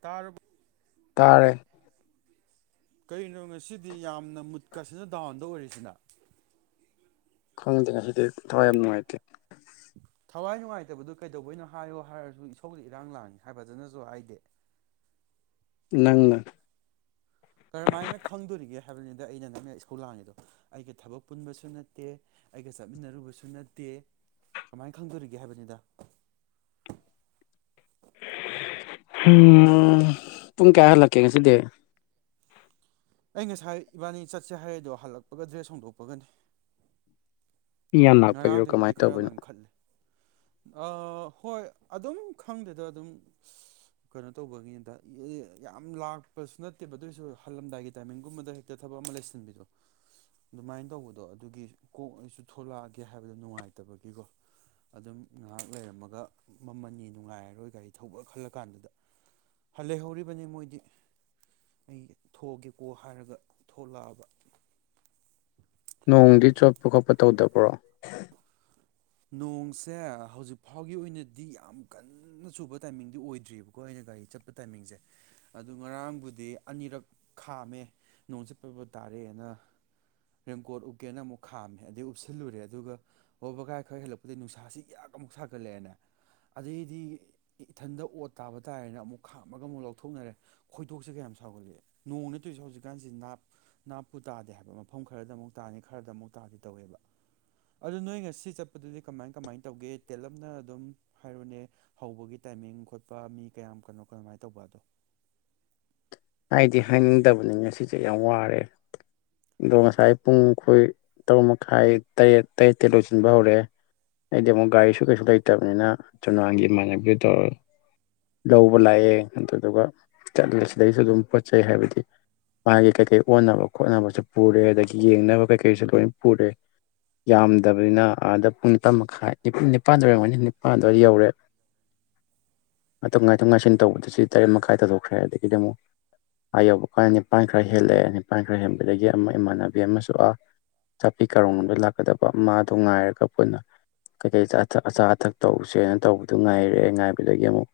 ꯇꯔꯨꯛ ꯇꯔꯦ ꯀꯔꯤꯅꯣ ꯉꯁꯤꯗꯤ ꯌꯥꯝꯅ ꯃꯨꯠꯀꯁꯤꯅ ꯗꯥꯎꯟꯗ ꯑꯣꯏꯔꯤꯁꯤꯅ ꯈꯪꯗꯦ ꯉꯁꯤꯗꯤ ꯊꯋꯥꯏ ꯌꯥꯝ ꯅꯨꯡꯉꯥꯏꯇꯦ ꯍꯋꯥꯏ ꯅꯨꯡꯉꯥꯏꯇꯕꯗꯨ ꯀꯩꯗꯧꯕꯩꯅꯣ ꯍꯥꯏꯌꯣ ꯍꯥꯏꯔꯁꯨ ꯏꯁꯧ ꯏꯔꯥꯡ ꯂꯥꯡ ꯍꯥꯏꯕꯗꯨꯅꯁꯨ ꯍꯥꯏꯗꯦ ꯅꯪꯅ ꯀꯔꯝꯍꯥꯏꯅ ꯈꯪꯗꯣꯔꯤꯒꯦ ꯍꯥꯏꯕꯅꯤꯗ ꯑꯩꯅ ꯅꯪꯅ ꯁ꯭ꯀꯨꯜ ꯂꯥꯡꯉꯤꯗꯣ ꯑꯩꯒ ꯊꯕꯛ ꯄꯨꯟꯕꯁꯨ ꯅꯠꯇꯦ ꯑꯩꯒ ꯆꯠꯃꯤꯟꯅꯔꯨꯕꯁꯨ ꯅꯠꯇꯦ ꯀꯃꯥꯏꯅ ꯈꯪꯗꯣꯔꯤꯒꯦ ꯍꯥꯏꯕꯅꯤꯗ ꯎꯝ ꯄꯨꯡ ꯀꯌꯥ ꯍꯜꯂꯛꯀꯦ ꯉꯁꯤꯗꯤ ꯑꯩ ꯉꯁꯥꯏ ꯏꯕꯥꯅꯤ ꯆꯠꯁꯦ ꯍꯥꯏꯗꯣ ꯍꯜꯂꯛꯄꯒ ꯗ꯭ꯔꯦꯁ ꯁꯧꯗꯣꯛꯄꯒꯅꯤ ꯏ ꯌꯥꯝ ꯂꯥꯛꯄꯒꯤꯔꯣ ꯀꯃꯥꯏꯅ ꯇꯧꯕꯅꯣ ꯍꯑ ꯍꯣꯏ ꯑꯗꯨꯝ ꯈꯪꯗꯦꯗ ꯑꯗꯨꯝ ꯀꯩꯅꯣ ꯇꯧꯕꯒꯤꯗ ꯌ ꯌꯥꯝ ꯂꯥꯛꯄꯁꯨ ꯅꯠꯇꯦꯕ ꯑꯗꯨꯑꯣꯏꯁꯨ ꯍꯜꯂꯝꯗꯥꯏꯒꯤ ꯇꯥꯏꯃꯤꯡꯒꯨꯝꯕꯗ ꯍꯦꯛꯇ ꯊꯕꯛ ꯑꯃ ꯂꯩꯁꯤꯟꯕꯤꯗꯣ ꯑꯗꯨꯃꯥꯏꯅ ꯇꯧꯕꯗꯣ ꯑꯗꯨꯒꯤ ꯀꯣꯛ ꯑꯩꯁꯨ ꯊꯣꯛꯂꯛꯑꯒꯦ ꯍꯥꯏꯕꯗꯣ ꯅꯨꯡꯉꯥꯏꯇꯕꯒꯤꯀꯣ ꯑꯗꯨꯝ ꯉꯥꯏꯍꯥꯛ ꯂꯩꯔꯝꯃꯒ ꯃꯃꯜꯅꯤ ꯅꯨꯡꯉꯥꯏꯔꯔꯣꯏ ꯒꯥꯔꯤ ꯊꯧꯕ ꯈꯜꯂ ꯀꯥꯟꯗꯨꯗ ꯂꯩꯍꯧꯔꯤꯕꯅꯤ ꯃꯣꯏꯗꯤ ꯑꯩ ꯊꯣꯛꯑꯒꯦꯀꯣ ꯍꯥꯏꯔꯒ ꯊꯣꯛꯂꯛꯑꯕ ꯅꯣꯡꯗꯤ ꯆꯣꯠꯄ ꯈꯣꯠꯄ ꯇꯧꯗꯕ꯭ꯔꯣ ꯅꯣꯡꯁꯦ ꯍꯧꯖꯤꯛ ꯐꯥꯎꯒꯤ ꯑꯣꯏꯅꯗꯤ ꯌꯥꯝ ꯀꯟꯅ ꯆꯨꯕ ꯇꯥꯏꯃꯤꯡꯗꯤ ꯑꯣꯏꯗ꯭ꯑꯔꯤꯕꯀꯣ ꯑꯩꯅ ꯒꯥꯔꯤ ꯆꯠꯄ ꯇꯥꯏꯃꯤꯡꯁꯦ ꯑꯗꯨ ꯉꯔꯥꯡꯕꯨꯗꯤ ꯑꯅꯤꯔꯛ ꯈꯥꯝꯃꯦ ꯅꯣꯡ ꯆꯠꯄꯕꯨ ꯇꯥꯔꯦꯅ ꯔꯦꯡꯀꯣꯠ ꯎꯞꯀꯦꯅ ꯑꯃꯨꯛ ꯈꯥꯝꯃꯦ ꯑꯗꯩ ꯎꯞꯁꯤꯜꯂꯨꯔꯦ ꯑꯗꯨꯒ ꯑꯣ ꯕꯒꯥꯏ ꯈꯔ ꯍꯦꯜꯂꯛꯄꯗꯒꯤ ꯅꯨꯡꯁꯥꯁꯤ ꯌꯥꯛ ꯑꯃꯨꯛ ꯁꯥꯒꯠꯂꯛꯑꯦꯅꯦ ꯑꯗꯩꯗꯤ ꯏꯊꯟꯗ ꯑꯣꯠ ꯇꯥꯕ ꯇꯥꯔꯦꯅ ꯑꯃꯨꯛ ꯈꯥꯝꯃꯒ ꯑꯃꯨꯛ ꯂꯧꯊꯣꯛꯅꯔꯦ ꯈꯣꯏꯗꯣꯁꯦ ꯀꯌꯥꯝ ꯁꯥꯎꯒꯠꯂꯦ ꯅꯣꯡꯅꯦ ꯇꯣꯏꯖꯤ ꯍꯧꯖꯤꯛꯀꯥꯟꯁꯤ ꯅꯥꯞ ꯅꯥꯞꯄꯨ ꯇꯥꯗꯦ ꯍꯥꯏꯕ ꯃꯐꯝ ꯈꯔꯗ ꯑꯃꯨꯛ ꯇꯥꯅꯤ ꯈꯔꯗ ꯑꯃꯨꯛ ꯇꯥꯗꯤ ꯇꯧꯋꯦꯕ ꯑꯗꯨꯗ ꯅꯣꯏ ꯉꯁꯤ ꯆꯠꯄ ꯑꯗꯨꯗꯤ ꯀꯃꯥꯏ ꯀꯃꯥꯏꯅ ꯇꯧꯒꯦ ꯇꯦꯜꯂꯞꯅ ꯑꯗꯨꯝ ꯍꯥꯏꯔꯨꯅꯦ ꯍꯧꯕꯒꯤ ꯇꯥꯏꯃꯤꯡ ꯈꯣꯠꯄ ꯃꯤ ꯀꯌꯥꯝ ꯀꯅꯣ ꯀꯃꯥꯏꯅ ꯇꯧꯕ ꯑꯗꯣ ꯑꯩꯗꯤ ꯍꯥꯏꯅꯤꯡꯗꯕꯅꯤ ꯉꯁꯤꯁꯦ ꯌꯥꯝ ꯋꯥꯔꯦ ꯑꯗꯣ ꯉꯁꯥꯏ ꯄꯨꯡ ꯈꯣꯏ ꯇꯔꯨꯛ ꯃꯈꯥꯏ ꯇꯔꯦꯠ ꯇꯔꯦꯠꯇꯩ ꯂꯣꯏꯁꯤꯟꯕ ꯍꯧꯔꯦ ꯑꯩꯗꯤ ꯑꯃꯨꯛ ꯒꯥꯔꯤꯁꯨ ꯀꯩꯁꯨ ꯂꯩꯇꯕꯅꯤꯅ ꯆꯨꯅꯥꯟꯒꯤ ꯏꯃꯥꯟꯅꯕꯤꯗꯨ ꯇꯧꯔꯦ ꯂꯧꯕ ꯂꯥꯛꯑꯦ ꯑꯗꯨꯗꯨꯒ ꯆꯠꯂꯦ ꯁꯤꯗꯩꯁꯨ ꯑꯗꯨꯝ ꯄꯣꯠ ꯆꯩꯩ ꯍꯥꯏꯕꯗꯤ ꯃꯥꯒꯤ ꯀꯩꯀꯩ ꯑꯣꯟꯅꯕ ꯈꯣꯠꯅꯕꯁꯨ ꯄꯨꯔꯦ ꯑꯗꯒꯤ ꯌꯦꯡꯅꯕ ꯀꯩꯀꯩꯁꯨ ꯂꯣꯏ ꯄꯨꯔꯦ ꯌꯥꯝꯗꯕꯅꯤꯅ ꯑꯥꯗ ꯄꯨꯡ ꯅꯤꯄꯥꯥꯟ ꯃꯈꯥꯏ ꯅꯤꯄꯥꯜ ꯑꯣꯏꯔꯝꯒꯅꯤ ꯅꯤꯄꯥꯜ ꯑꯗꯨꯋꯥꯏꯗ ꯌꯧꯔꯦ ꯃꯇꯝ ꯉꯥꯏꯊꯣꯛ ꯉꯥꯏꯁꯤꯟ ꯇꯧꯕꯗꯁꯤ ꯇꯔꯦꯠ ꯃꯈꯥꯏ ꯇꯥꯗꯣꯛꯈ꯭ꯔꯦ ꯑꯗꯨꯗꯒꯤꯗꯤ ꯑꯃꯨꯛ ꯑꯥ ꯌꯧꯕ ꯀꯥꯟꯗ ꯅꯤꯄꯥꯟ ꯈꯔ ꯍꯦꯜꯂꯛꯑꯦ ꯅꯤꯄꯥꯟ ꯈꯔ ꯍꯦꯟꯕꯗꯒꯤ ꯑꯃ ꯏꯃꯥꯟꯅꯕꯤ ꯑꯃꯁꯨ ꯑꯥ ꯆꯥꯄꯤ ꯀꯥꯔꯣꯡ ꯔꯣꯝꯗ ꯂꯥꯛꯀꯗꯕ ꯃꯥꯗꯣ ꯉꯥꯏꯔꯒ ꯄꯨꯟꯅ ꯀꯩꯀꯩ ꯆꯥꯊꯛ ꯑꯆꯥ ꯑꯊꯛ ꯇꯧꯁꯦꯅ ꯇꯧꯕꯗꯨ ꯉꯥꯏꯔꯛꯑꯦ ꯉꯥꯏꯕꯗꯒꯤ ꯑꯃꯨꯛ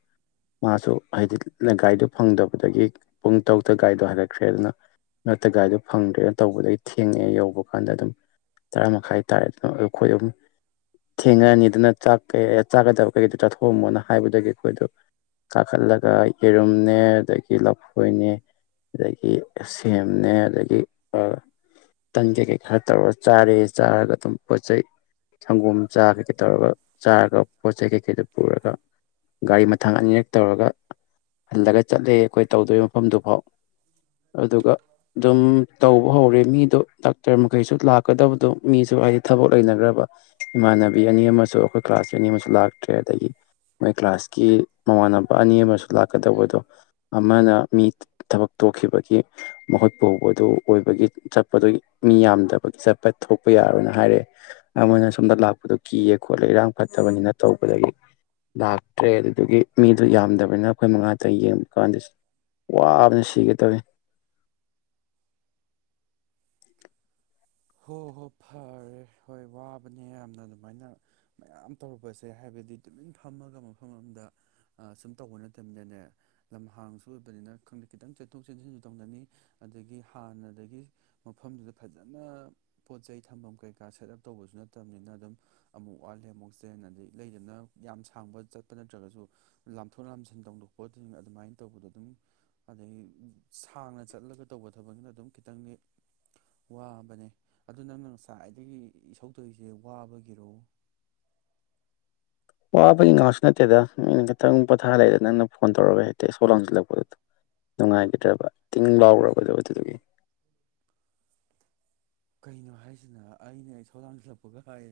ꯃꯥꯁꯨ ꯍꯥꯏꯗꯤ ꯒꯥꯔꯤꯗꯣ ꯐꯪꯗꯕꯗꯒꯤ ꯄꯨꯡ ꯇꯔꯨꯛꯇ ꯒꯥꯏꯗꯣ ꯍꯥꯏꯒꯠꯈ꯭ꯔꯦ ꯑꯗꯨꯅ ꯃꯔꯛꯇ ꯒꯥꯏꯗꯣ ꯐꯪꯗ꯭ꯔꯦꯅ ꯇꯧꯕꯗꯒꯤ ꯊꯦꯡꯉꯛꯑꯦ ꯌꯧꯕ ꯀꯥꯟꯗ ꯑꯗꯨꯝ ꯇꯔꯥ ꯃꯈꯥꯏ ꯇꯥꯔꯦ ꯑꯗꯨꯅ ꯑꯗꯨ ꯑꯩꯈꯣꯏ ꯑꯗꯨꯝ ꯊꯦꯡꯉꯛꯑꯅꯤ ꯑꯗꯨꯅꯥꯛ ꯆꯥꯀꯗꯕ ꯀꯩꯀꯩꯗꯣ ꯆꯥꯊꯣꯛꯑꯝꯃꯣꯅ ꯍꯥꯏꯕꯗꯒꯤ ꯑꯩꯈꯣꯏꯗꯣ ꯀꯥꯈꯠꯂꯒ ꯌꯦꯔꯨꯝꯅꯦ ꯑꯗꯒꯤ ꯂꯐꯣꯏꯅꯦ ꯑꯗꯒꯤ ꯁꯦꯝꯅꯦ ꯑꯗꯒꯤ ꯇꯟ ꯀꯩꯀꯩ ꯈꯔ ꯇꯧꯔ ꯆꯥꯔꯦ ꯆꯥꯔꯒ ꯑꯗꯨꯝ ꯄꯣꯠ ꯆꯩꯩ ꯁꯪꯒꯣꯝ ꯆꯥ ꯀꯩꯀꯩ ꯇꯧꯔꯒ ꯆꯥꯔꯒ ꯄꯣꯠ ꯆꯩꯩ ꯀꯩꯀꯩꯗꯨ ꯄꯨꯔꯒ ꯒꯥꯔꯤ ꯊꯥꯡ ꯑꯅꯤꯔꯛ ꯇꯧꯔꯒ ꯍꯜꯂꯒ ꯆꯠꯂꯦ ꯑꯩꯈꯣꯏ ꯇꯧꯗꯣꯏꯔꯤꯕ ꯃꯐꯝꯗꯨꯐꯥꯎ ꯑꯗꯨꯒ ꯑꯗꯨꯝ ꯇꯧꯕ ꯍꯧꯔꯦ ꯃꯤꯗꯣ ꯗꯥꯛꯇꯔ ꯃꯈꯩꯁꯨ ꯂꯥꯛꯀꯗꯕꯗꯣ ꯃꯤꯁꯨ ꯍꯥꯏꯗꯤ ꯊꯕꯛ ꯂꯩꯅꯈ꯭ꯔꯕ ꯏꯃꯥꯟꯅꯕꯤ ꯑꯅꯤ ꯑꯃꯁꯨ ꯑꯩꯈꯣꯏ ꯀ꯭ꯂꯥꯁꯀꯤ ꯑꯅꯤ ꯑꯃꯁꯨ ꯂꯥꯛꯇ꯭ꯔꯦ ꯑꯗꯒꯤ ꯃꯣꯏ ꯀ꯭ꯂꯥꯁꯀꯤ ꯃꯃꯥꯟꯅꯕ ꯑꯅꯤ ꯑꯃꯁꯨ ꯂꯥꯛꯀꯗꯧꯕꯗꯣ ꯑꯃꯅ ꯃꯤ ꯊꯕꯛ ꯇꯣꯛꯈꯤꯕꯒꯤ ꯃꯈꯨꯠ ꯄꯨꯕꯗꯨ ꯑꯣꯏꯕꯒꯤ ꯆꯠꯄꯗꯨꯒꯤ ꯃꯤ ꯌꯥꯝꯗꯕꯒꯤ ꯆꯠꯄ ꯊꯣꯛꯄ ꯌꯥꯔꯣꯏꯅ ꯍꯥꯏꯔꯦ ꯑꯃꯅ ꯁꯣꯝꯗ ꯂꯥꯛꯄꯗꯣ ꯀꯤꯌꯦ ꯈꯣꯠꯂꯦ ꯏꯔꯥꯡ ꯐꯠꯇꯕꯅꯤꯅ ꯇꯧꯕꯗꯒꯤ ꯂꯥꯛꯇ꯭ꯔꯦ ꯑꯗꯨꯗꯨꯒꯤ ꯃꯤꯗꯨꯣ ꯌꯥꯝꯗꯕꯅꯤꯅ ꯑꯩꯈꯣꯏ ꯃꯉꯥꯛꯇ ꯌꯦꯡꯕ ꯀꯥꯟꯗ ꯋꯥꯕꯅ ꯁꯤꯒꯦꯇꯧꯋꯦ ꯍꯣꯏ ꯍꯣꯏ ꯐꯔꯦ ꯍꯣꯏ ꯋꯥꯕꯅꯦ ꯌꯥꯝꯅ ꯑꯗꯨꯃꯥꯏꯅ ꯃꯌꯥꯝ ꯇꯧꯔꯨꯕꯁꯦ ꯍꯥꯏꯕꯗꯤ ꯇꯨꯃꯤꯟ ꯐꯝꯃꯒ ꯃꯐꯝ ꯑꯃꯗ ꯁꯨꯝ ꯇꯧꯕ ꯅꯠꯇꯕꯅꯤꯅꯦ ꯂꯝ ꯍꯥꯡꯁꯨ ꯑꯣꯏꯕꯅꯤꯅ ꯈꯪꯗꯦ ꯈꯤꯇꯪ ꯆꯦꯟꯊꯣꯛ ꯆꯦꯟꯁꯤꯟꯁꯨ ꯇꯧꯅꯅꯤ ꯑꯗꯒꯤ ꯍꯥꯟꯅꯗꯒꯤ ꯃꯐꯝꯗꯨꯗ ꯐꯖꯅ ꯄꯣꯠ ꯆꯩꯩ ꯊꯝꯐꯝ ꯀꯩꯀꯥ ꯁꯦꯠ ꯑꯞ ꯇꯧꯕꯁꯨ ꯅꯠꯇꯕꯅꯤꯅ ꯑꯗꯨꯝ ꯑꯃꯨꯛ ꯋꯥꯠꯂꯦ ꯑꯃꯨꯛ ꯆꯦꯟ ꯑꯗꯩ ꯂꯩꯗꯅ ꯌꯥꯝ ꯁꯥꯡꯕ ꯆꯠꯄ ꯅꯠꯇ꯭ꯔꯒꯁꯨ ꯂꯥꯝꯊꯣꯛ ꯂꯥꯝꯁꯤꯟ ꯇꯧꯗꯣꯛꯄ ꯑꯗꯨꯃꯥꯏꯅ ꯇꯧꯕꯗꯣ ꯑꯗꯨꯝ ꯑꯗꯩ ꯁꯥꯡꯅ ꯆꯠꯂꯒ ꯇꯧꯕ ꯊꯕꯛꯅꯤꯅ ꯑꯗꯨꯝ ꯈꯤꯇꯪꯗꯤ ꯋꯥꯕꯅꯦ ꯑꯗꯨ ꯅꯪꯅ ꯉꯁꯥꯏꯗꯒꯤ ꯏꯁꯧ ꯇꯧꯏꯁꯦ ꯋꯥꯕꯒꯤꯔꯣ ꯋꯥꯕꯒꯤ ꯉꯍꯥꯛꯁꯨ ꯅꯠꯇꯦꯗ ꯃꯤꯅ ꯈꯤꯇꯪ ꯄꯣꯊꯥꯂꯩꯗ ꯅꯪꯅ ꯐꯣꯟ ꯇꯧꯔꯒ ꯍꯦꯛꯇ ꯏꯁꯧ ꯂꯥꯡꯁꯤꯜꯂꯛꯄꯗꯣ ꯅꯨꯡꯉꯥꯏꯕꯤꯗ꯭ꯔꯕ ꯇꯤꯡ ꯂꯥꯎꯔꯨꯔꯕꯗꯣ ꯑꯗꯨꯗꯨꯒꯤ ꯀꯩꯅꯣ ꯍꯥꯏꯁꯤꯅ ꯑꯩꯅ ꯏꯁꯧ ꯂꯥꯡꯁꯤꯜꯂꯛꯄꯒ ꯍꯥꯏꯌꯦ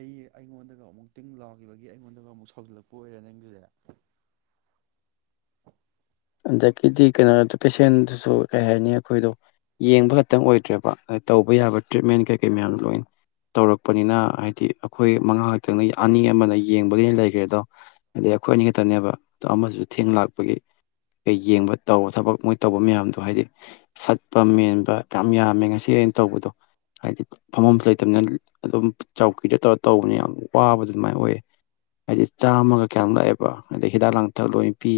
ꯑꯩ ꯑꯩꯉꯣꯟꯗꯒ ꯑꯃꯨꯛ ꯇꯤꯡ ꯂꯥꯎꯈꯤꯕꯒꯤ ꯑꯩꯉꯣꯟꯗꯒ ꯑꯃꯨꯛ ꯁꯧꯎꯖꯤꯜꯂꯛꯄ ꯑꯣꯏꯔꯦ ꯅꯪꯒꯤꯖꯦ ꯑꯗꯒꯤꯗꯤ ꯀꯩꯅꯣꯗ ꯄꯦꯁꯦꯟꯗꯨꯁꯨ ꯀꯩ ꯍꯥꯏꯅꯤ ꯑꯩꯈꯣꯏꯗꯣ ꯌꯦꯡꯕ ꯈꯛꯇꯪ ꯑꯣꯏꯗ꯭ꯔꯦꯕ ꯇꯧꯕ ꯌꯥꯕ ꯇ꯭ꯔꯤꯠꯃꯦꯟ ꯀꯩꯀꯩ ꯃꯌꯥꯗꯣ ꯂꯣꯏ ꯇꯧꯔꯛꯄꯅꯤꯅ ꯍꯥꯏꯗꯤ ꯑꯩꯈꯣꯏ ꯃꯉꯥ ꯈꯛꯇꯪꯅ ꯑꯅꯤ ꯑꯃꯅ ꯌꯦꯡꯕꯒꯤ ꯂꯩꯈ꯭ꯔꯦ ꯑꯗꯣ ꯑꯗꯩ ꯑꯩꯈꯣꯏ ꯑꯅꯤ ꯈꯛꯇꯅꯦꯕ ꯑꯗꯣ ꯑꯃꯁꯨ ꯊꯦꯡ ꯂꯥꯛꯄꯒꯤ ꯀꯩ ꯌꯦꯡꯕ ꯇꯧꯕ ꯊꯕꯛ ꯃꯣꯏ ꯇꯧꯕ ꯃꯌꯥꯝꯗꯣ ꯍꯥꯏꯗꯤ ꯁꯠꯄ ꯃꯦꯟꯕ ꯌꯥꯝ ꯌꯥꯝꯃꯦ ꯉꯁꯤ ꯑꯩꯅ ꯇꯧꯕꯗꯣ ꯍꯥꯏꯗꯤ ꯐꯃꯐꯝꯁꯨ ꯂꯩꯇꯝꯅꯤꯅ ꯑꯗꯨꯝ ꯆꯧꯀ꯭ꯔꯤꯗ ꯇꯧꯔ ꯇꯧꯕꯅ ꯌꯥꯝ ꯋꯥꯕꯗꯣ ꯑꯗꯨꯃꯥꯏꯅ ꯑꯣꯏꯌꯦ ꯍꯥꯏꯗꯤ ꯆꯥꯝꯃꯒ ꯀꯌꯥꯅꯣꯝ ꯂꯥꯛꯑꯦꯕ ꯍꯥꯏꯗꯤ ꯍꯤꯗꯥꯛ ꯂꯥꯡꯊꯛ ꯂꯣꯏꯅ ꯄꯤ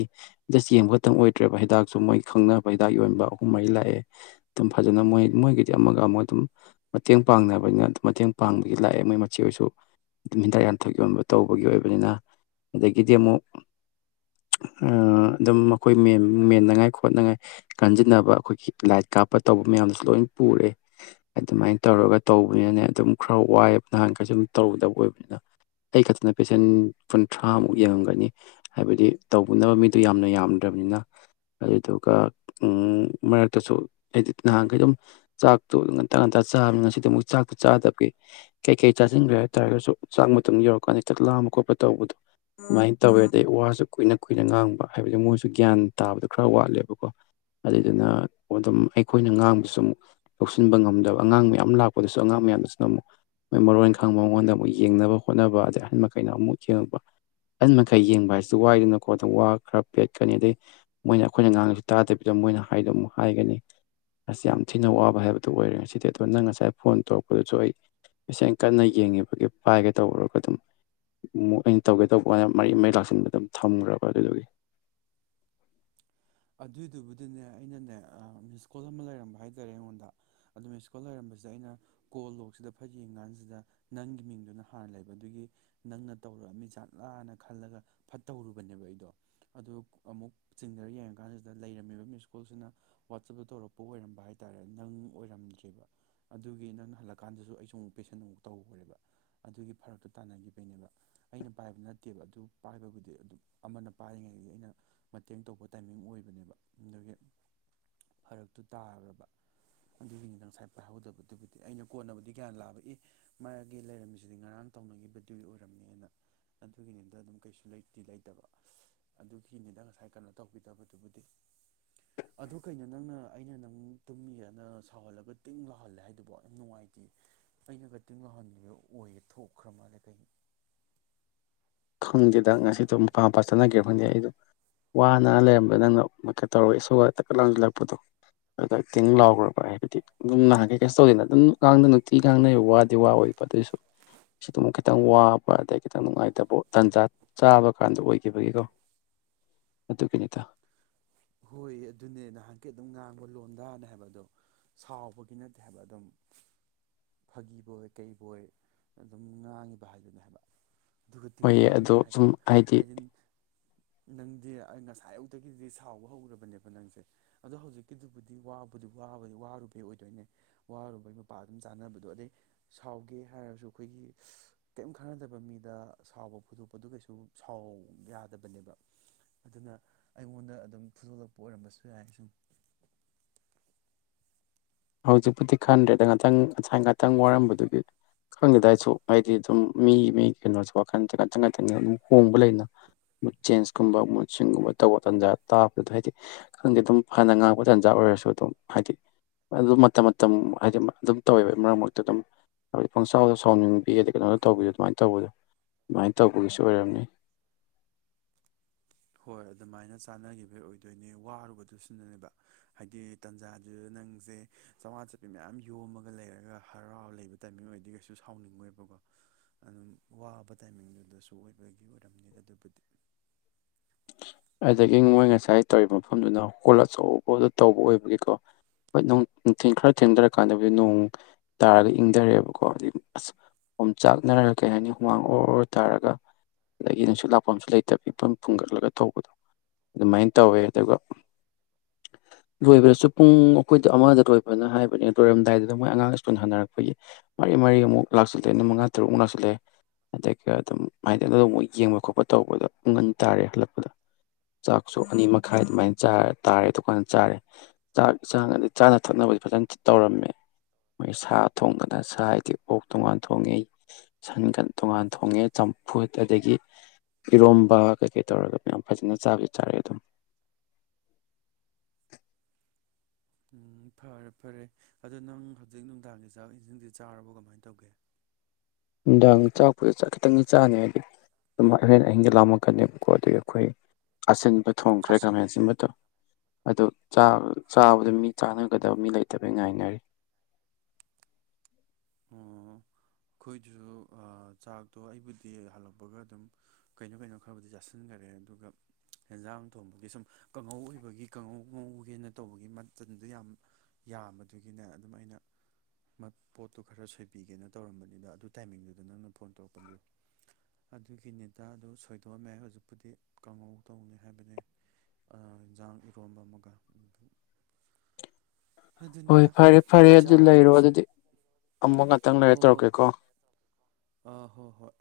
ꯖꯁ ꯌꯦꯡꯕ ꯈꯤꯇꯪ ꯑꯣꯏꯗ꯭ꯔꯦꯕ ꯍꯤꯗꯥꯛꯁꯨ ꯃꯣꯏ ꯈꯪꯅꯕ ꯍꯤꯗꯥꯛ ꯌꯣꯟꯕ ꯑꯍꯨꯝ ꯃꯔꯤ ꯂꯥꯛꯑꯦ ꯑꯗꯨꯝ ꯐꯖꯅ ꯃꯣꯏ ꯃꯣꯏꯒꯤꯗꯤ ꯑꯃꯒ ꯑꯃꯒ ꯑꯗꯨꯝ ꯃꯇꯦꯡ ꯄꯥꯡꯅꯕꯅꯤꯅ ꯑꯗꯨꯝ ꯃꯇꯦꯡ ꯄꯥꯡꯕꯒꯤ ꯂꯥꯛꯑꯦ ꯃꯣꯏ ꯃꯆꯦ ꯑꯣꯏꯁꯨ ꯑꯗꯨꯝ ꯍꯤꯗꯥꯛ ꯂꯥꯡꯊꯛ ꯌꯣꯟꯕ ꯇꯧꯕꯒꯤ ꯑꯣꯏꯕꯅꯤꯅ ꯑꯗꯒꯤꯗꯤ ꯑꯃꯨꯛ ꯑꯗꯨꯝ ꯑꯩꯈꯣꯏ ꯃ ꯃꯦꯟꯅꯉꯥꯏ ꯈꯣꯠꯅꯉꯥꯏ ꯀꯟꯖꯤꯟꯅꯕ ꯑꯩꯈꯣꯏꯒꯤ ꯂꯥꯏꯠ ꯀꯥꯞꯄ ꯇꯧꯕ ꯃꯌꯥꯝꯗꯨꯁꯨ ꯂꯣꯏ ꯄꯨꯔꯦ ꯑꯗꯨꯃꯥꯏꯅ ꯇꯧꯔꯒ ꯇꯧꯕꯅꯤꯅꯅꯦ ꯑꯗꯨꯝ ꯈꯔ ꯋꯥꯏꯌꯦꯕ ꯅꯍꯥꯟꯒꯩꯁꯨꯨꯝ ꯇꯧꯗꯕ ꯑꯣꯏꯕꯅꯤꯅ ꯑꯩ ꯈꯛꯇꯅ ꯄꯦꯁꯦꯟ ꯀꯨꯟꯊ꯭ꯔꯥꯃꯨꯛ ꯌꯦꯡꯉꯝꯒꯅꯤ ꯍꯥꯏꯕꯗꯤ ꯇꯧꯕꯅꯕ ꯃꯤꯗꯨꯣ ꯌꯥꯝꯅ ꯌꯥꯝ ꯅꯤꯅ ꯑꯗꯨꯗꯨꯒ ꯃꯔꯛꯇꯁꯨ ꯍꯥꯏꯗꯤ ꯅꯍꯥꯟꯈꯩ ꯑꯗꯨꯝ ꯆꯥꯛꯇꯣ ꯉꯟꯇꯥ ꯉꯟꯇꯥ ꯆꯥꯕꯅꯤ ꯉꯁꯤꯗ ꯆꯥꯛꯇ ꯆꯥꯗꯕꯒꯤ ꯀꯩ ꯀꯩ ꯆꯥꯁꯤꯟꯈ꯭ꯔꯦ ꯍꯥꯏꯕ ꯇꯥꯔꯒꯁꯨ ꯆꯥꯛ ꯃꯇꯨꯡꯗ ꯌꯧꯔꯛꯀꯥꯟꯗ ꯆꯥꯛ ꯂꯥꯝꯕ ꯈꯣꯠꯄ ꯇꯧꯕꯗꯣ ꯑꯗꯨꯃꯥꯏꯅ ꯇꯧꯋꯦ ꯑꯗꯩ ꯋꯥꯁꯨ ꯀꯨꯏꯅ ꯀꯨꯏꯅ ꯉꯥꯡꯕ ꯍꯥꯏꯕꯗꯤ ꯃꯣꯏꯁꯨ ꯒ꯭ꯌꯥꯟ ꯇꯥꯕꯗꯣ ꯈꯔ ꯋꯥꯠꯂꯦꯕꯀꯣ ꯑꯗꯨꯏꯗꯨꯅ ꯑꯗꯨꯝ ꯑꯩꯈꯣꯏꯅ ꯉꯥꯡꯕꯁꯨ ꯑꯃꯨꯛ ꯂꯧꯁꯤꯟꯕ ꯉꯝꯗꯕ ꯑꯉꯥꯡ ꯃꯌꯥꯝ ꯂꯥꯛꯄꯗꯨꯁꯨ ꯑꯉꯥꯡ ꯃꯌꯥꯝꯗꯨꯁꯨꯅ ꯑꯃꯨꯛ ꯃꯣꯏ ꯃꯔꯣꯟ ꯈꯪꯕ ꯃꯉꯣꯟꯗ ꯑꯃꯨꯛ ꯌꯦꯡꯅꯕ ꯍꯣꯠꯅꯕ ꯑꯗꯩ ꯑꯍꯟ ꯃꯈꯩꯅ ꯑꯃꯨꯛ ꯌꯦꯡꯉꯛꯄ ꯑꯍꯟ ꯃꯈꯩ ꯌꯦꯡꯕ ꯍꯥꯏꯁꯤ ꯋꯥꯏꯗꯅꯀꯣ ꯋꯥ ꯈꯔ ꯄꯦꯠ ꯆꯠꯀꯅꯤ ꯑꯗꯩ ꯃꯣꯏꯅ ꯑꯩꯈꯣꯏꯅ ꯉꯥꯡꯉꯤꯁꯤ ꯇꯥꯗꯕꯤꯗ ꯃꯣꯏꯅ ꯍꯥꯏꯗꯣ ꯑꯃꯨꯛ ꯍꯥꯏꯒꯅꯤ ꯑꯁ ꯌꯥꯝ ꯊꯤꯅ ꯋꯥꯕ ꯍꯥꯏꯕꯗꯣ ꯑꯣꯏꯔꯦ ꯉꯁꯤꯗꯤ ꯑꯗꯣ ꯅꯪ ꯉꯁꯥꯏ ꯐꯣꯟ ꯇꯧꯔꯛꯄꯗꯨꯁꯨ ꯑꯩ ꯏꯁꯦꯡ ꯀꯟꯅ ꯌꯦꯡꯉꯤꯕꯒꯤ ꯄꯥꯏꯒꯦ ꯇꯧꯔꯨꯔꯕ ꯑꯗꯨꯝ ꯑꯃꯨꯛ ꯑꯩꯅ ꯇꯧꯒꯦ ꯇꯧꯕꯀꯥꯟꯗ ꯃꯔꯤ ꯃꯔꯤ ꯂꯥꯛꯁꯤꯟꯕ ꯑꯗꯨꯝ ꯊꯝꯈ꯭ꯔꯕ ꯑꯗꯨꯗꯨꯒꯤ ꯑꯗꯨꯏꯗꯨꯕꯨꯗꯤꯅꯦ ꯑꯩꯅꯅꯦ ꯃꯤꯁꯀꯣꯜ ꯑꯃ ꯂꯩꯔꯝꯕ ꯍꯥꯏꯇꯥꯔꯦ ꯑꯩꯉꯣꯟꯗ ꯑꯗꯣ ꯃꯤꯁꯀꯣꯜ ꯂꯩꯔꯝꯕꯁꯦ ꯑꯩꯅ ꯀꯣ ꯂꯣꯛꯁꯤꯗ ꯐꯠ ꯌꯦꯡ ꯀꯥꯟꯁꯤꯗ ꯅꯪꯒꯤ ꯃꯤꯡꯗꯨꯅ ꯍꯥꯟꯅ ꯂꯩꯕ ꯑꯗꯨꯒꯤ ꯅꯪꯅ ꯇꯧꯔꯛꯑꯝꯃꯤ ꯖꯥꯠꯂꯥꯅ ꯈꯜꯂꯒ ꯐꯠꯇꯧꯔꯨꯕꯅꯦꯕ ꯑꯩꯗꯣ ꯑꯗꯨ ꯑꯃꯨꯛ ꯆꯤꯡꯊꯔ ꯌꯦꯡ ꯀꯥꯟꯁꯤꯗ ꯂꯩꯔꯝꯃꯤꯕ ꯃꯤꯁꯀꯣꯜꯁꯤꯅ ꯋꯥꯆꯞꯇ ꯇꯧꯔꯛꯄ ꯑꯣꯏꯔꯝꯕ ꯍꯥꯏꯇꯥꯥꯔꯦ ꯅꯪ ꯑꯣꯏꯔꯝꯗ꯭ꯔꯦꯕ ꯑꯗꯨꯒꯤ ꯅꯪꯅ ꯍꯜꯂꯛꯀꯥꯟꯗꯁꯨ ꯑꯩꯁꯨ ꯑꯃꯨꯛ ꯄꯦꯁꯟ ꯑꯃꯨꯛ ꯇꯧꯈ꯭ꯔꯦꯕ ꯑꯗꯨꯒꯤ ꯐꯔꯛꯇꯣ ꯇꯥꯟꯅꯈꯤꯕꯩꯅꯦꯕ ꯑꯩꯅ ꯄꯥꯏꯕ ꯅꯠꯇꯦꯕ ꯑꯗꯨ ꯄꯥꯏꯕꯕꯨꯗꯤ ꯑꯗꯨ ꯑꯃꯅ ꯄꯥꯏꯔꯤꯉꯩꯒꯤ ꯑꯩꯅ ꯃꯇꯦꯡ ꯇꯧꯕ ꯇꯥꯏꯃꯤꯡ ꯑꯣꯏꯕꯅꯦꯕ ꯑꯗꯨꯒꯤ ꯐꯔꯛꯇꯨ ꯇꯥꯒ꯭ꯔꯕ ꯑꯗꯨꯒꯤꯅꯤꯗ ꯉꯁꯥꯏ ꯄꯥꯏꯍꯧꯗꯕꯗꯨꯕꯨꯗꯤ ꯑꯩꯅ ꯀꯣꯟꯕꯨꯗꯤ ꯒ꯭ꯌꯥꯟ ꯂꯥꯛꯑꯕ ꯏ ꯃꯥꯒꯤ ꯂꯩꯔꯝꯃꯤꯁꯤꯗꯤ ꯉꯔꯥꯡ ꯇꯧꯅꯒꯤꯕꯗꯨꯒꯤ ꯑꯣꯏꯔꯝꯅꯦꯅ ꯑꯗꯨꯒꯤꯅꯤꯗ ꯑꯗꯨꯝ ꯀꯩꯁꯨ ꯂꯩꯇꯤ ꯂꯩꯇꯕ ꯑꯗꯨꯒꯤꯅꯤꯗ ꯉꯁꯥꯏ ꯀꯩꯅꯣ ꯇꯧꯕꯤꯗꯕꯗꯨꯕꯨꯗꯤ ꯑꯗꯨ ꯀꯩꯅꯣ ꯅꯪꯅ ꯑꯩꯅ ꯅꯪ ꯇꯨꯝꯃꯤꯔꯅ ꯁꯥꯎꯍꯜꯂꯒ ꯇꯤꯡ ꯂꯥꯎꯍꯜꯂꯦ ꯍꯥꯏꯗꯨꯕꯣ ꯌꯥꯝ ꯅꯨꯡꯉꯥꯏꯇꯦ ꯑꯩꯅꯒ ꯇꯤꯡ ꯂꯥꯎꯍꯟꯕꯤꯕ ꯑꯣꯏꯌꯦ ꯊꯣꯛꯈ꯭ꯔ ꯃꯥꯜꯂꯦ ꯀꯩꯅꯣ ꯈꯪꯗꯦꯗꯪ ꯉꯁꯤꯗꯣ ꯃꯄꯥ ꯃꯄꯥ ꯆꯠꯅꯒꯦ ꯈꯪꯗꯦ ꯑꯩꯗꯣ ꯋꯥꯅ ꯂꯩꯔꯝꯕ ꯅꯪꯅ ꯃꯨꯠꯀ ꯇꯧꯔꯒ ꯏꯁꯧꯒ ꯇꯛꯀ ꯂꯪꯁꯤꯜꯂꯛꯄꯗꯣ ꯑꯗꯨꯗ ꯇꯤꯡ ꯂꯥꯎꯈ꯭ꯔꯕ ꯍꯥꯏꯕꯗꯤ ꯑꯗꯨꯝ ꯅꯍꯥꯟꯒꯩ ꯀꯩꯁꯨ ꯇꯧꯗꯦꯅ ꯑꯗꯨꯝ ꯉꯥꯡꯗ ꯅꯨꯡꯇꯤ ꯉꯥꯡꯅ ꯋꯥꯗꯤ ꯋꯥ ꯑꯣꯏꯕ ꯑꯗꯨꯏꯁꯨ ꯁꯤꯗꯨꯝ ꯈꯤꯇꯪ ꯋꯥꯕ ꯑꯗꯩ ꯈꯤꯇꯪ ꯅꯨꯡꯉꯥꯏꯇꯕ ꯇꯟꯖꯥ ꯆꯥꯕ ꯀꯥꯟꯗ ꯑꯣꯏꯈꯤꯕꯒꯤꯀꯣ ꯑꯗꯨꯒꯤꯅꯤꯗ ꯍꯣꯏ ꯑꯗꯨꯅꯦ ꯅꯍꯥꯟꯀꯩ ꯑꯗꯨꯝ ꯉꯥꯡꯕ ꯂꯣꯟꯗꯥꯅꯦ ꯍꯥꯏꯕ ꯑꯗꯣ ꯁꯥꯎꯕꯒꯤ ꯅꯠꯇꯦ ꯍꯥꯏꯕ ꯑꯗꯨꯝ ꯐꯥꯒꯤꯕꯣꯏ ꯀꯩꯕꯣꯏ ꯑꯗꯨꯝ ꯉꯥꯡꯉꯤꯕ ꯍꯥꯏꯗꯨꯅꯦ ꯍꯥꯏꯕ ꯑꯗꯨꯒ ꯇꯤꯡ ꯍꯣꯏꯌꯦ ꯑꯗꯣ ꯂꯥꯎꯍꯜꯂꯤꯒ ꯍꯥꯏ ꯍꯥꯏꯕ ꯁꯨꯝ ꯍꯥꯏꯗꯤ ꯑꯩꯗꯤ ꯅꯪꯗꯤ ꯑꯩ ꯉꯁꯥꯏꯌꯨꯛꯇꯒꯤꯗꯤ ꯁꯥꯎꯕ ꯍꯧꯒ꯭ꯔꯕꯅꯦꯕ ꯅꯪꯁꯦ ꯑꯗꯣ ꯍꯧꯖꯤꯛꯀꯤꯗꯨꯕꯨꯗꯤ ꯋꯥꯕꯨꯗꯤꯕ ꯋꯥꯕ ꯋꯥꯔꯨꯕꯩ ꯑꯣꯏꯗꯣꯏꯅꯦ ꯋꯥꯔꯨꯕꯩ ꯃꯄꯥ ꯑꯗꯨꯝ ꯆꯥꯟꯅꯕꯗꯣ ꯑꯗꯩ ꯁꯥꯎꯒꯦ ꯍꯥꯏꯔꯁꯨ ꯑꯩꯈꯣꯏꯒꯤ ꯀꯔꯤꯝ ꯈꯪꯟꯅꯗꯕ ꯃꯤꯗ ꯁꯥꯎꯕ ꯐꯨꯗꯣꯛꯄꯗꯨ ꯀꯩꯁꯨ ꯁꯥꯎ ꯌꯥꯗꯕꯅꯦꯕ ꯑꯗꯨꯅ ꯑꯩꯉꯣꯟꯗ ꯑꯗꯨꯝ ꯐꯨꯗꯣꯛꯂꯛ ꯑꯣꯏꯔꯝꯕꯁꯨ ꯌꯥꯏ ꯁꯨꯝ ꯍꯧꯖꯤꯛꯄꯨꯗꯤ ꯈꯟꯗ꯭ꯔꯦꯗ ꯉꯥꯛꯇꯪ ꯉꯁꯥꯏ ꯉꯥꯛꯇꯪ ꯋꯥꯔꯝꯕꯗꯨꯒꯤ ꯈꯪꯗꯦꯗ ꯑꯩꯁꯨ ꯍꯥꯏꯗꯤ ꯑꯗꯨꯝ ꯃꯤ ꯃꯤ ꯀꯩꯅꯣꯁꯦ ꯋꯥꯈꯜꯁꯦ ꯉꯥꯛꯇꯪ ꯉꯥꯛꯇꯪ ꯑꯗꯨꯝ ꯍꯣꯡꯕ ꯂꯩꯅ ꯃꯨꯠ ꯆꯦꯟꯁꯀꯨꯝꯕ ꯃꯨꯠꯁ꯭ꯋꯤꯡꯒꯨꯝꯕ ꯇꯧꯕ ꯇꯥꯟꯖꯥ ꯇꯥꯕꯗꯨꯗ ꯍꯥꯏꯗꯤ ꯈꯪꯗꯦ ꯑꯗꯨꯝ ꯐꯅ ꯉꯥꯡꯕ ꯇꯥꯟꯖꯥ ꯑꯣꯏꯔꯁꯨ ꯑꯗꯨꯝ ꯍꯥꯏꯗꯤ ꯑꯗꯨ ꯃꯇꯝ ꯃꯇꯝ ꯍꯥꯏꯗꯤ ꯑꯗꯨꯝ ꯇꯧꯋꯦꯕ ꯃꯔꯛ ꯃꯔꯛꯇ ꯑꯗꯨꯝ ꯍꯥꯏꯕꯗꯤ ꯄꯪꯁꯥꯎꯗ ꯁꯥꯎꯅꯤꯡꯕꯤ ꯑꯗ ꯀꯩꯅꯣꯗ ꯇꯧꯕꯤ ꯑꯗꯨꯃꯥꯏꯅ ꯇꯧꯕꯗꯣ ꯑꯗꯨꯃꯥꯏꯅ ꯇꯧꯕꯒꯤꯁꯨ ꯑꯣꯏꯔꯝꯅꯤ ꯍꯣꯏ ꯑꯗꯨꯃꯥꯏꯅ ꯆꯥꯅꯒꯤꯕꯩ ꯑꯣꯏꯗꯣꯏꯅꯦ ꯋꯥꯔꯨꯕꯗꯨꯁꯨꯅꯅꯦꯕ ꯍꯥꯏꯗꯤ ꯇꯥꯟꯖꯥꯗꯨꯗ ꯅꯪꯁꯦ ꯆꯝꯃꯉꯥ ꯆꯄꯤ ꯃꯌꯥꯝ ꯌꯣꯝꯃꯒ ꯂꯩꯔꯒ ꯍꯔꯥꯎ ꯂꯩꯕ ꯇꯥꯏꯃꯤꯡ ꯑꯣꯏꯗꯤ ꯀꯩꯁꯨ ꯁꯥꯎꯅꯤꯡꯉꯣꯏꯕꯀꯣ ꯑꯗꯨꯝ ꯋꯥꯕ ꯇꯥꯏꯃꯤꯡꯗꯨꯗꯁꯨ ꯑꯣꯏꯕꯒꯤ ꯑꯣꯏꯔꯝꯅꯤꯗ ꯑꯗꯨꯕꯨꯗꯤ ꯑꯗꯒꯤ ꯃꯣꯏ ꯉꯁꯥꯏ ꯇꯧꯔꯤꯕ ꯃꯐꯝꯗꯨꯅ ꯍꯣꯜ ꯑꯆꯧꯕꯗ ꯇꯧꯕ ꯑꯣꯏꯕꯒꯤꯀꯣ ꯍꯣꯏ ꯅꯨꯡꯊꯤꯟ ꯈꯔ ꯊꯦꯡꯊꯔꯀꯥꯟꯗꯕꯨꯗꯤ ꯅꯣꯡ ꯇꯥꯔꯒ ꯏꯪꯊꯔꯦꯕꯀꯣ ꯑꯗꯩ ꯑꯁ ꯑꯣꯝ ꯆꯥꯛꯅꯔꯒ ꯀꯩ ꯍꯥꯏꯅꯤ ꯍꯨꯃꯥꯡ ꯑꯣꯔ ꯑꯣꯔ ꯇꯥꯔꯒ ꯑꯗꯒꯤ ꯅꯨꯡꯁꯤꯠ ꯂꯥꯛꯐꯝꯁꯨ ꯂꯩꯇꯕ ꯏꯐꯨꯟ ꯐꯨꯡꯒꯠꯂꯒ ꯇꯧꯕꯗꯣ ꯑꯗꯨꯃꯥꯏꯅ ꯇꯧꯋꯦ ꯑꯗꯨꯒ ꯂꯣꯏꯕꯗꯁꯨ ꯄꯨꯡ ꯑꯩꯈꯣꯏꯗ ꯑꯃꯗ ꯂꯣꯏꯕꯅ ꯍꯥꯏꯕꯅꯤ ꯂꯣꯏꯔꯝꯗꯥꯏꯗꯨꯗ ꯃꯣꯏ ꯑꯉꯥꯡ ꯁ꯭ꯀꯨꯜ ꯍꯥꯟꯅꯔꯛꯄꯒꯤ ꯃꯔꯤ ꯃꯔꯤ ꯑꯃꯨꯛ ꯂꯥꯛꯁꯤꯜꯂꯛꯑꯦ ꯑꯗꯨꯃꯤ ꯃꯉꯥ ꯇꯔꯨꯛꯃꯨꯛ ꯂꯥꯛꯆꯜꯂꯛꯑꯦ ꯑꯗꯒꯤ ꯑꯗꯨꯝ ꯍꯥꯏꯗꯤ ꯑꯃꯨꯛ ꯌꯦꯡꯕ ꯈꯣꯠꯄ ꯇꯧꯕꯗ ꯄꯨꯡ ꯑꯅꯤ ꯇꯥꯔꯦ ꯍꯜꯂꯛꯄ ꯆꯥꯛꯁꯨ ꯑꯅꯤ ꯃꯈꯥꯏ ꯑꯗꯨꯃꯥꯏꯅ ꯆꯥꯔ ꯇꯥꯔꯦ ꯗꯨꯀꯥꯟꯗ ꯆꯥꯔꯦ ꯆꯥꯛ ꯆꯥꯡꯉꯗꯤ ꯆꯥꯅ ꯊꯛꯅꯕꯗꯤ ꯐꯖꯅ ꯇꯧꯔꯝꯃꯦ ꯃꯣꯏ ꯁꯥ ꯊꯣꯡꯗꯅ ꯁꯥ ꯍꯥꯏꯗꯤ ꯑꯣꯛ ꯇꯣꯡꯉꯥꯟ ꯊꯣꯡꯉꯦ ꯁꯟꯒꯟ ꯇꯣꯉꯥꯟ ꯊꯣꯡꯉꯦ ꯆꯝꯐꯨꯠ ꯑꯗꯒꯤ ꯏꯔꯣꯝꯕ ꯀꯩꯀꯩ ꯇꯧꯔꯒ ꯌꯥꯝ ꯐꯖꯅ ꯆꯥꯕꯨꯗꯤ ꯆꯥꯔꯑꯦ ꯑꯗꯨꯝ ꯎꯝ ꯐꯔꯦ ꯐꯔꯦ ꯑꯗꯣ ꯅꯪ ꯍꯧꯖꯤꯛ ꯅꯨꯡꯗꯥꯡꯒꯤ ꯆꯥꯛ ꯏꯟꯁꯤꯡꯗꯤ ꯆꯥꯔꯕꯣ ꯀꯃꯥꯏ ꯇꯧꯒꯦ ꯅꯨꯡꯗꯥꯡ ꯆꯥꯛꯄꯨꯗꯤ ꯆꯥ ꯈꯤꯇꯪꯗꯤ ꯆꯥꯅꯤ ꯍꯥꯏꯗꯤ ꯑꯗꯨꯝ ꯍꯣꯔꯦꯟ ꯑꯍꯤꯡꯗ ꯂꯥꯝꯃꯛꯀꯅꯦꯕꯀꯣ ꯑꯗꯨꯒꯤ ꯑꯩꯈꯣꯏ ꯑꯁꯤꯟꯕ ꯊꯣꯡꯈ꯭ꯔꯦ ꯑꯁꯟ ꯈꯥꯃꯦꯟ ꯑꯁꯤꯟꯕ ꯑꯗꯨ ꯆꯥꯕꯗ ꯃꯤ ꯆꯥꯅꯒꯗꯕ ꯃꯤ ꯂꯩꯇꯕꯩ ꯉꯥꯏꯅꯔꯤ ꯑꯣ ꯑꯩꯈꯣꯏꯗꯨꯁꯨ ꯑ ꯆꯥꯛꯇꯣ ꯑꯩꯕꯨꯗꯤ ꯍꯜꯂꯛꯄꯒ ꯑꯗꯨꯝ ꯀꯩꯅꯣ ꯀꯩꯅꯣ ꯈꯔꯕꯨꯗꯤ ꯆꯥꯁꯤꯟꯒꯔꯦ ꯑꯗꯨꯒ ꯑꯦꯟꯖꯥꯡ ꯊꯣꯡꯕꯒꯤ ꯁꯨꯝ ꯀꯥꯡꯉꯧ ꯑꯣꯏꯕꯒꯤ ꯀꯥꯡꯉꯧ ꯉꯧꯒꯦꯅ ꯇꯧꯕꯒꯤ ꯃꯆꯜꯖꯦ ꯌꯥꯝ ꯌꯥꯝꯕꯗꯨꯒꯤꯅꯦ ꯑꯗꯨꯝ ꯑꯩꯅ ꯃꯄꯣꯠ ꯇꯣ ꯈꯔ ꯁꯣꯏꯕꯤꯒꯦꯅ ꯇꯧꯔꯝꯕꯅꯤꯗ ꯑꯗꯨ ꯇꯥꯏꯃꯤꯡꯗꯨꯗ ꯅꯪꯅ ꯐꯣꯟ ꯇꯧꯔꯛꯄꯅꯤꯗꯣ ꯑꯗꯨꯒꯤꯅꯦꯗꯥꯗꯣ ꯁꯣꯏꯗꯣꯛꯑꯝꯃꯦ ꯍꯧꯖꯤꯛꯄꯨꯗꯤ ꯀꯥꯡꯍꯧ ꯇꯧꯅꯤ ꯍꯥꯏꯕꯅꯦ ꯑ ꯏꯟꯖꯥꯡ ꯏꯔꯣꯝꯕ ꯑꯃꯒ ꯍꯣꯏ ꯑꯗꯨꯅꯤꯗ ꯐꯔꯦ ꯐꯔꯦ ꯑꯗꯨ ꯆꯥꯗ꯭ꯔꯦ ꯂꯩꯔꯣ ꯑꯩꯁꯨ ꯑꯗꯨꯗꯤ ꯑꯃꯨꯛ ꯉꯥꯛꯇꯪ ꯂꯩꯔ ꯇꯧꯔꯛꯀꯦꯀꯣ ꯑ ꯍꯣꯏ ꯍꯣꯏ